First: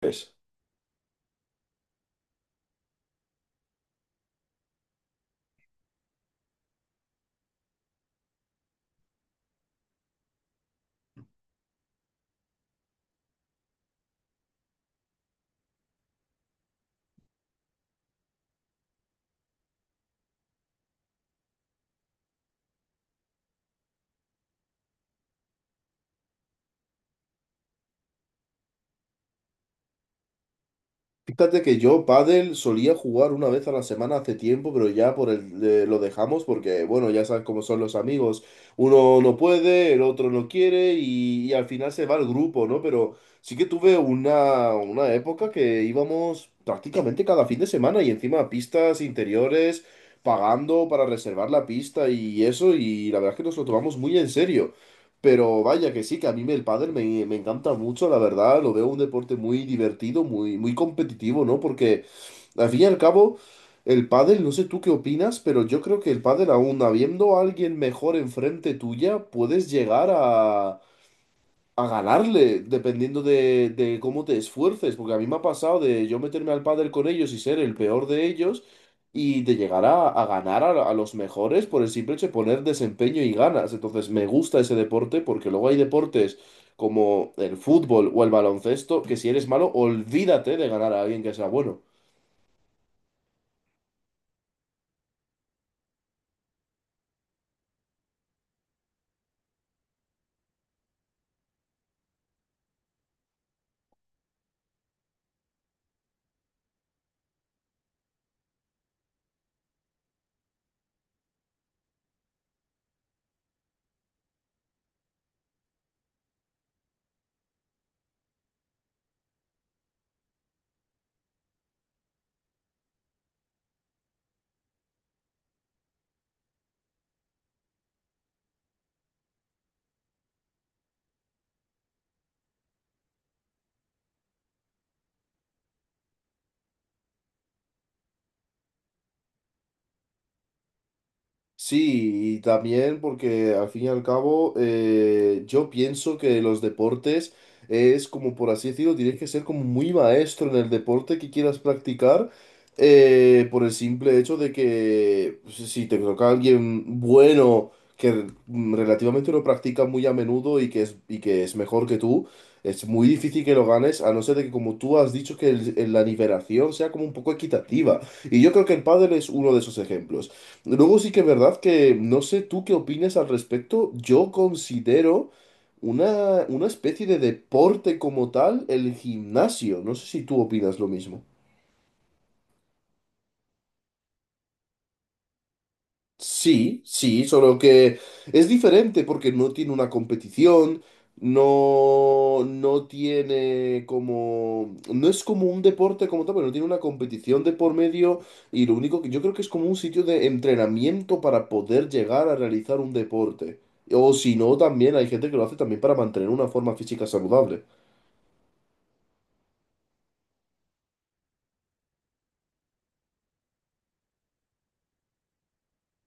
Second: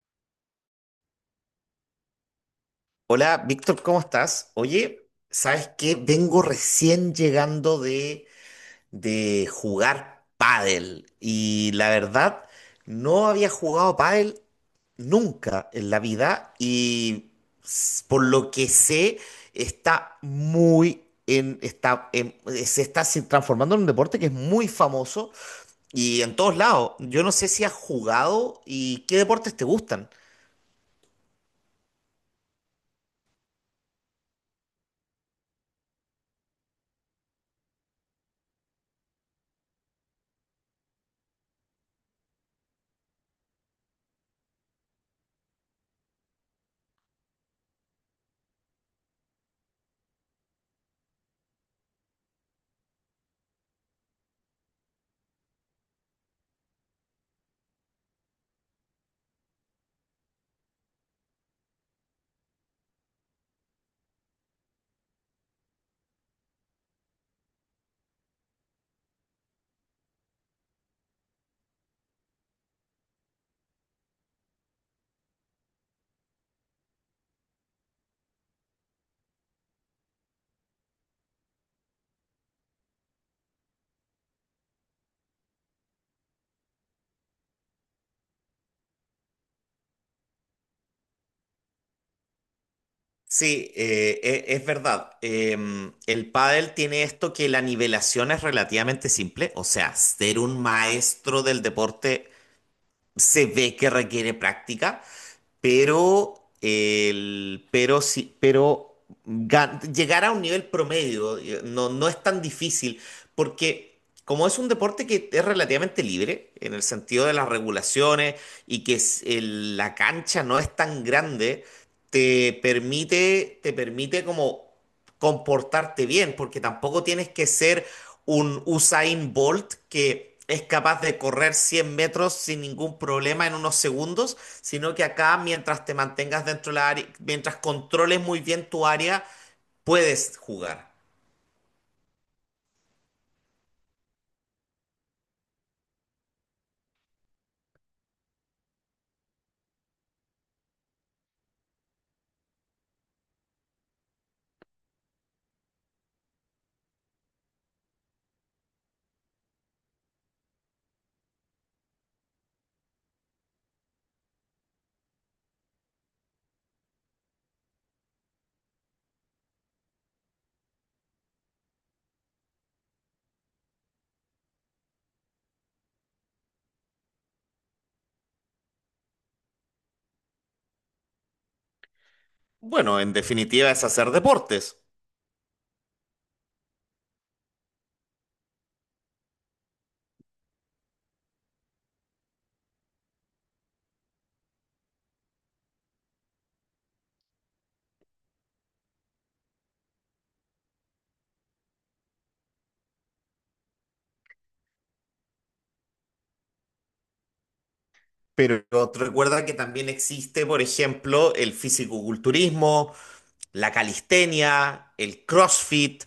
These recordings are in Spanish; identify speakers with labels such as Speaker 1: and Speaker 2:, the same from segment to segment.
Speaker 1: Pues,
Speaker 2: Hola, Víctor, ¿cómo estás? Oye, ¿sabes qué? Vengo recién llegando de jugar pádel y la verdad no había jugado pádel nunca en la vida y por lo que sé está muy en, se está transformando en un deporte que es muy famoso y en todos lados. Yo no sé si has jugado y qué deportes te gustan.
Speaker 1: fíjate que yo pádel solía jugar una vez a la semana hace tiempo, pero ya por el, lo dejamos porque, bueno, ya sabes cómo son los amigos. Uno no puede, el otro no quiere y al final se va el grupo, ¿no? Pero sí que tuve una época que íbamos prácticamente cada fin de semana y encima a pistas interiores, pagando para reservar la pista y eso, y la verdad es que nos lo tomamos muy en serio. Pero vaya que sí, que a mí me- el pádel me, me encanta mucho, la verdad, lo veo un deporte muy divertido, muy, muy competitivo, ¿no? Porque al fin y al cabo, el pádel, no sé tú qué opinas, pero yo creo que el pádel aún habiendo a alguien mejor enfrente tuya, puedes llegar a ganarle, dependiendo de cómo te esfuerces, porque a mí me ha pasado de yo meterme al pádel con ellos y ser el peor de ellos y de llegar a ganar a los mejores por el simple hecho de poner desempeño y ganas. Entonces me gusta ese deporte porque luego hay deportes como el fútbol o el baloncesto que si eres malo, olvídate de ganar a alguien que sea bueno.
Speaker 2: Sí, es verdad. El pádel tiene esto que la nivelación es relativamente simple, o sea, ser un maestro del deporte se ve que requiere práctica, pero, el, pero, sí, pero gan- llegar a un nivel promedio, no es tan difícil, porque como es un deporte que es relativamente libre en el sentido de las regulaciones y que es la cancha no es tan grande, te permite como comportarte bien, porque tampoco tienes que ser un Usain Bolt, que es capaz de correr 100 metros sin ningún problema en unos segundos, sino que acá mientras te mantengas dentro de la área, mientras controles muy bien tu área, puedes jugar.
Speaker 1: Sí, y también porque al fin y al cabo yo pienso que los deportes es como por así decirlo, tienes que ser como muy maestro en el deporte que quieras practicar por el simple hecho de que si te toca alguien bueno que relativamente lo practica muy a menudo y que es mejor que tú, es muy difícil que lo ganes a no ser de que como tú has dicho que el- la nivelación sea como un poco equitativa. Y yo creo que el pádel es uno de esos ejemplos. Luego sí que es verdad que no sé tú qué opinas al respecto. Yo considero una especie de deporte como tal el gimnasio. No sé si tú opinas lo mismo.
Speaker 2: Bueno, en definitiva es hacer deportes.
Speaker 1: Sí, sí, solo que es diferente porque no tiene una competición, no, no tiene como, no es como un deporte como tal, pero no tiene una competición de por medio y lo único que yo creo que es como un sitio de entrenamiento para poder llegar a realizar un deporte. O si no, también hay gente que lo hace también para mantener una forma física saludable.
Speaker 2: Pero recuerda que también existe, por ejemplo, el fisicoculturismo, la calistenia, el CrossFit,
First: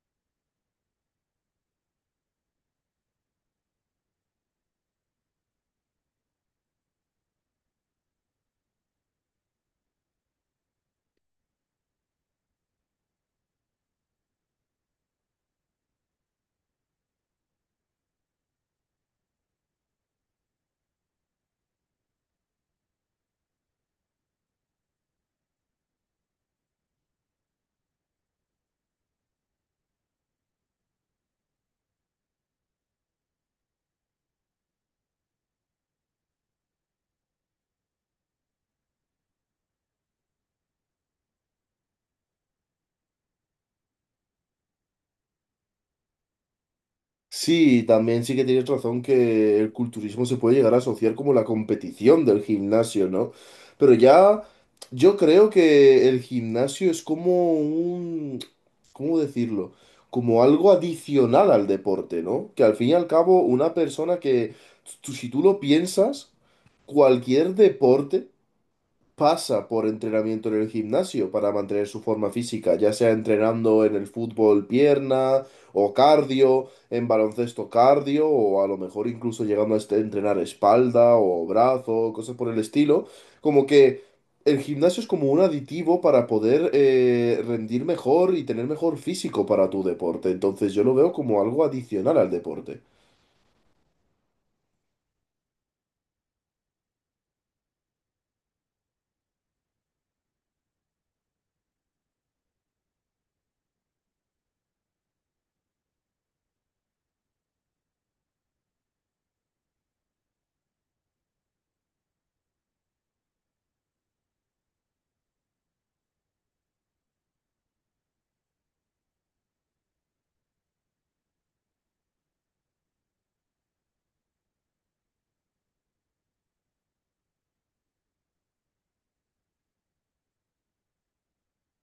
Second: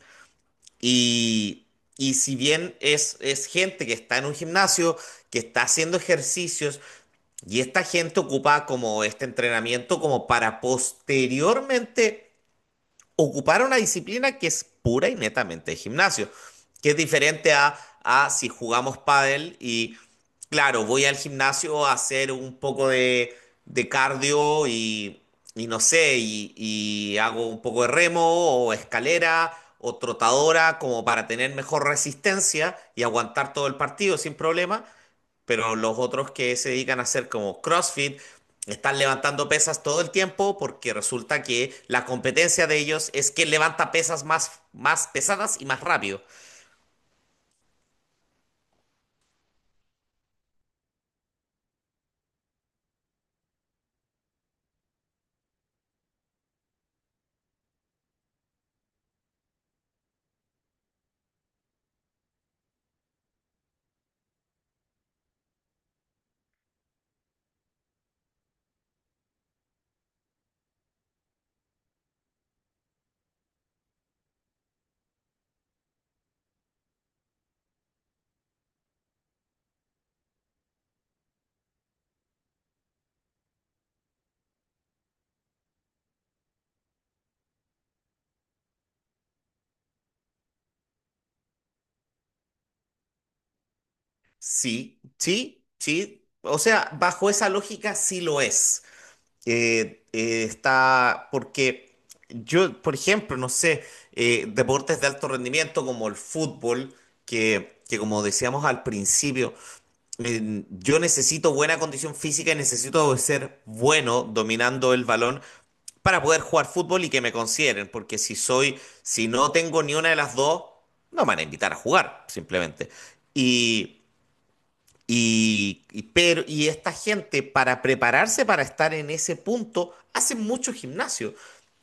Speaker 2: y, y si bien es gente que está en un gimnasio, que está haciendo ejercicios, y esta gente ocupaba como este entrenamiento como para posteriormente ocupar una disciplina que es pura y netamente de gimnasio, que es diferente a, si jugamos pádel y claro, voy al gimnasio a hacer un poco de cardio y no sé, y hago un poco de remo o escalera o trotadora como para tener mejor resistencia y aguantar todo el partido sin problema, pero los otros que se dedican a hacer como CrossFit están levantando pesas todo el tiempo, porque resulta que la competencia de ellos es que levanta pesas más, más pesadas y más rápido.
Speaker 1: Sí, también sí que tienes razón que el culturismo se puede llegar a asociar como la competición del gimnasio, ¿no? Pero ya yo creo que el gimnasio es como un, ¿cómo decirlo? Como algo adicional al deporte, ¿no? Que al fin y al cabo una persona que, tú- si tú lo piensas, cualquier deporte pasa por entrenamiento en el gimnasio para mantener su forma física, ya sea entrenando en el fútbol pierna o cardio, en baloncesto cardio o a lo mejor incluso llegando a este- entrenar espalda o brazo, cosas por el estilo, como que el gimnasio es como un aditivo para poder rendir mejor y tener mejor físico para tu deporte, entonces yo lo veo como algo adicional al deporte.
Speaker 2: Sí, sí, sí. O sea, bajo esa lógica sí lo es. Está porque yo, por ejemplo, no sé, deportes de alto rendimiento como el fútbol, que como decíamos al principio, yo necesito buena condición física y necesito ser bueno dominando el balón para poder jugar fútbol y que me consideren, porque si no tengo ni una de las dos, no me van a invitar a jugar, simplemente. Y, y esta gente, para prepararse para estar en ese punto, hace mucho gimnasio.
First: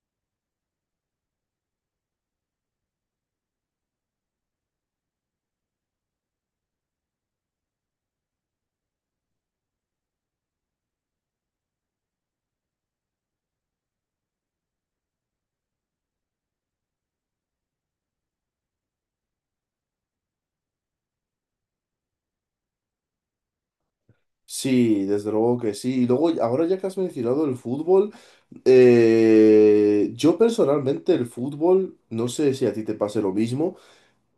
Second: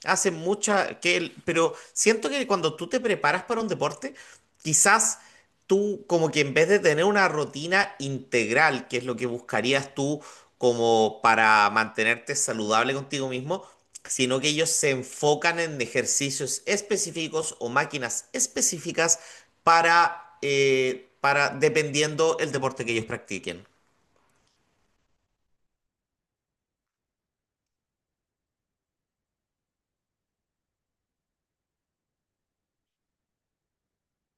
Speaker 2: Hace mucha. Pero siento que cuando tú te preparas para un deporte, quizás tú, como que en vez de tener una rutina integral, que es lo que buscarías tú como para mantenerte saludable contigo mismo, sino que ellos se enfocan en ejercicios específicos o máquinas específicas para dependiendo el deporte que ellos practiquen.
Speaker 1: Sí, desde luego que sí. Y luego, ahora ya que has mencionado el fútbol, yo personalmente el fútbol, no sé si a ti te pase lo mismo,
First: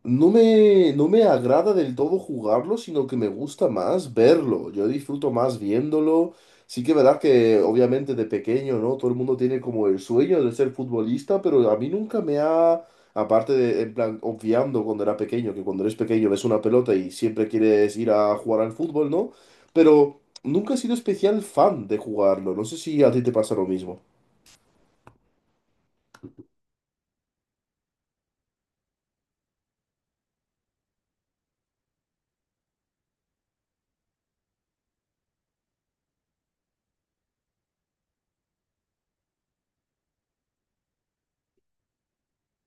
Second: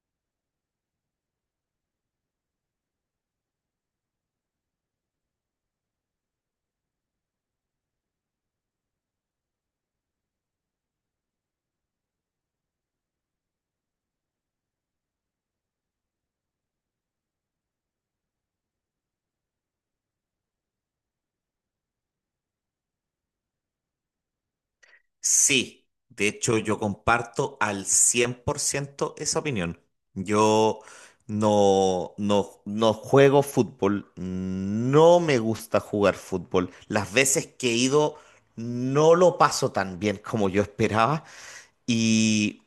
Speaker 1: no me, no me agrada del todo jugarlo, sino que me gusta más verlo. Yo disfruto más viéndolo. Sí que es verdad que obviamente de pequeño, ¿no? Todo el mundo tiene como el sueño de ser futbolista, pero a mí nunca me ha, aparte de, en plan, obviando cuando era pequeño, que cuando eres pequeño ves una pelota y siempre quieres ir a jugar al fútbol, ¿no? Pero nunca he sido especial fan de jugarlo. No sé si a ti te pasa lo mismo.
Speaker 2: Sí, de hecho yo comparto al 100% esa opinión. Yo no juego fútbol, no me gusta jugar fútbol. Las veces que he ido no lo paso tan bien como yo esperaba y...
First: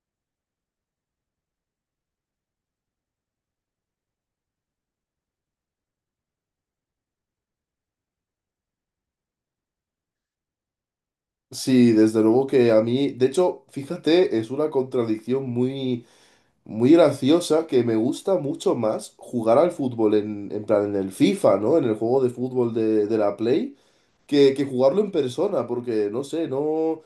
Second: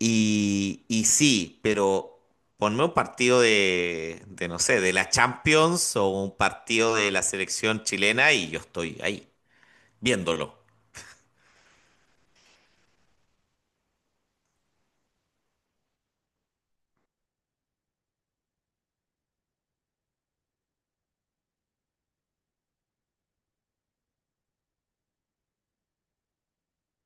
Speaker 2: Y sí, pero ponme un partido no sé, de la Champions o un partido de la selección chilena y yo estoy ahí, viéndolo.
Speaker 1: Sí, desde luego que a mí, de hecho, fíjate, es una contradicción muy, muy graciosa que me gusta mucho más jugar al fútbol en plan en el FIFA, ¿no? En el juego de fútbol de la Play, que jugarlo en persona, porque no sé, no.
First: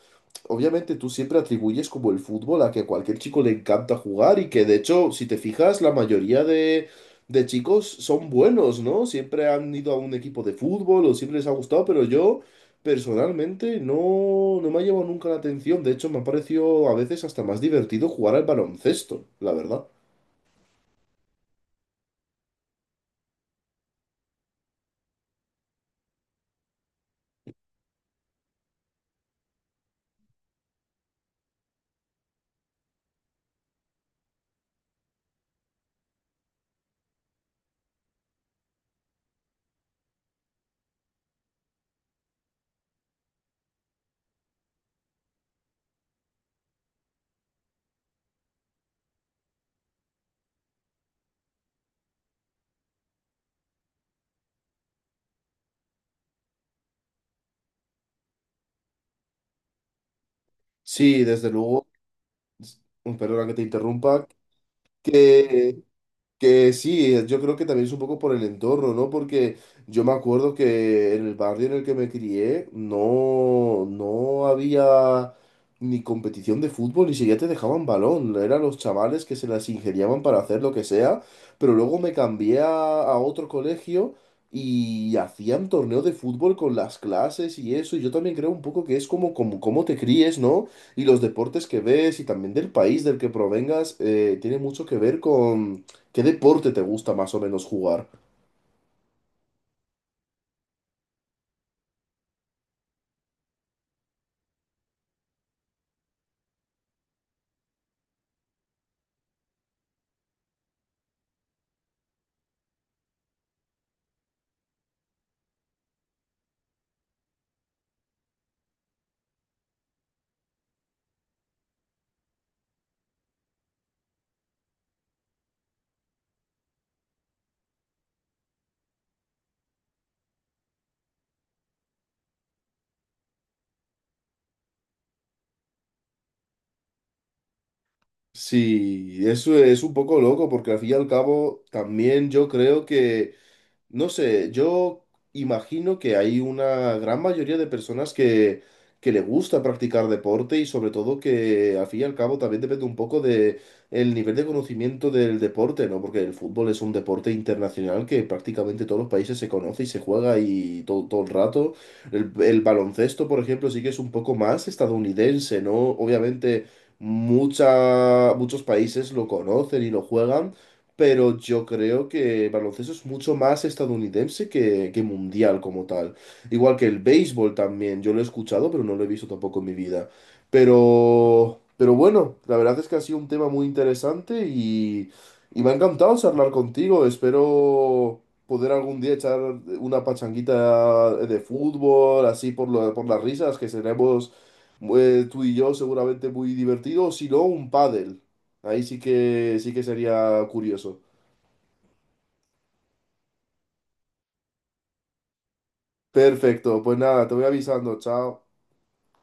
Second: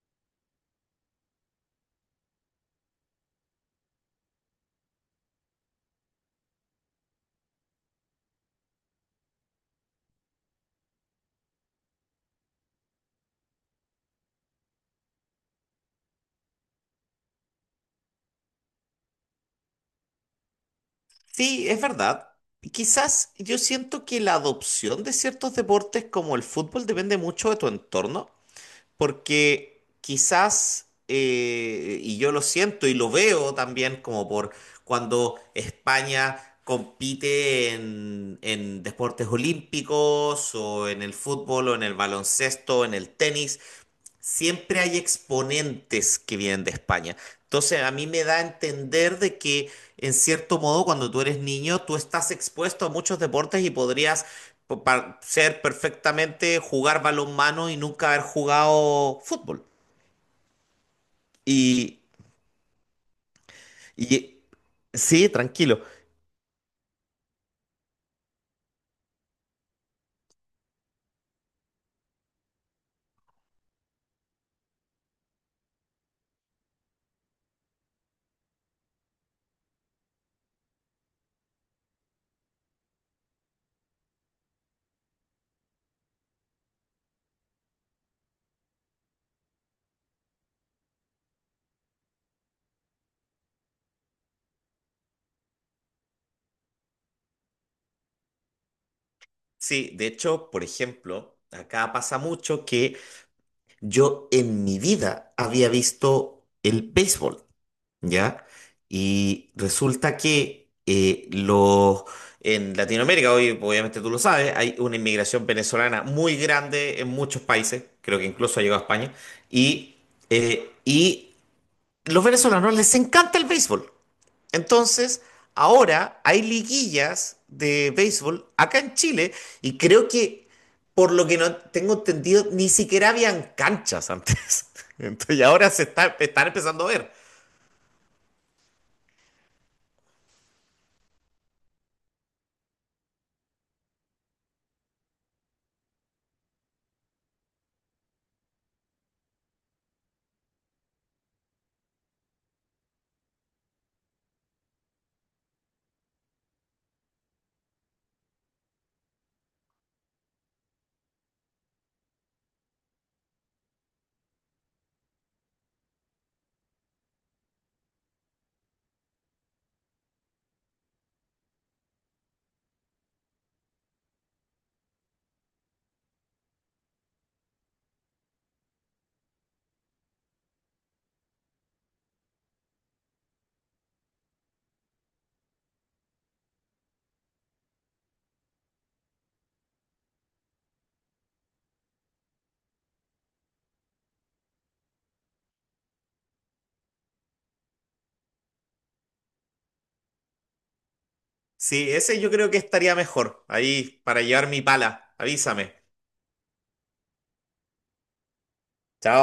Speaker 1: Obviamente tú siempre atribuyes como el fútbol a que a cualquier chico le encanta jugar y que de hecho, si te fijas, la mayoría de chicos son buenos, ¿no? Siempre han ido a un equipo de fútbol o siempre les ha gustado, pero yo personalmente no, no me ha llevado nunca la atención. De hecho, me ha parecido a veces hasta más divertido jugar al baloncesto, la verdad.
Speaker 2: Sí, es verdad. Quizás yo siento que la adopción de ciertos deportes como el fútbol depende mucho de tu entorno, porque quizás, y yo lo siento y lo veo también como por cuando España compite en deportes olímpicos o en el fútbol o en el baloncesto, en el tenis, siempre hay exponentes que vienen de España. Entonces, a mí me da a entender de que, en cierto modo, cuando tú eres niño, tú estás expuesto a muchos deportes y podrías ser perfectamente jugar balonmano y nunca haber jugado fútbol.
Speaker 1: Sí, desde luego,
Speaker 2: Y,
Speaker 1: perdona que te interrumpa,
Speaker 2: y sí, tranquilo.
Speaker 1: que Que sí, yo creo que también es un poco por el entorno, ¿no? Porque yo me acuerdo que en el barrio en el que me crié no, no había ni competición de fútbol, ni siquiera te dejaban balón. Eran los chavales que se las ingeniaban para hacer lo que sea, pero luego me cambié a otro colegio y hacían torneo de fútbol con las clases y eso. Y yo también creo un poco que es como, como, cómo te críes, ¿no? Y los deportes que ves y también del país del que provengas tiene mucho que ver con ¿qué deporte te gusta más o menos jugar?
Speaker 2: Sí, de hecho, por ejemplo, acá pasa mucho que yo en mi vida había visto el béisbol. ¿Ya? Y resulta que en Latinoamérica, hoy obviamente tú lo sabes, hay una inmigración venezolana muy grande en muchos países, creo que incluso ha llegado a España, y, y los venezolanos les encanta el béisbol. Entonces, ahora hay liguillas de béisbol acá en Chile y creo que... Por lo que no tengo entendido, ni siquiera habían canchas antes. Entonces, y ahora están empezando a ver.
Speaker 1: Sí, eso es un poco loco porque al fin y al cabo también yo creo que no sé, yo imagino que hay una gran mayoría de personas que le gusta practicar deporte y sobre todo que al fin y al cabo también depende un poco de el nivel de conocimiento del deporte, ¿no? Porque el fútbol es un deporte internacional que prácticamente todos los países se conoce y se juega y todo, todo el rato. El baloncesto, por ejemplo, sí que es un poco más estadounidense, ¿no? Obviamente mucha, muchos países lo conocen y lo juegan pero yo creo que el baloncesto es mucho más estadounidense que mundial como tal. Igual que el béisbol también, yo lo he escuchado, pero no lo he visto tampoco en mi vida. Pero bueno, la verdad es que ha sido un tema muy interesante y me ha encantado charlar contigo. Espero poder algún día echar una pachanguita de fútbol, así por, lo- por las risas, que seremos tú y yo seguramente muy divertidos, si no un pádel. Ahí sí que sería curioso.
Speaker 2: Sí, ese yo creo que estaría mejor. Ahí, para llevar mi pala. Avísame.
Speaker 1: Perfecto, pues nada, te voy avisando, chao.
Speaker 2: Chao.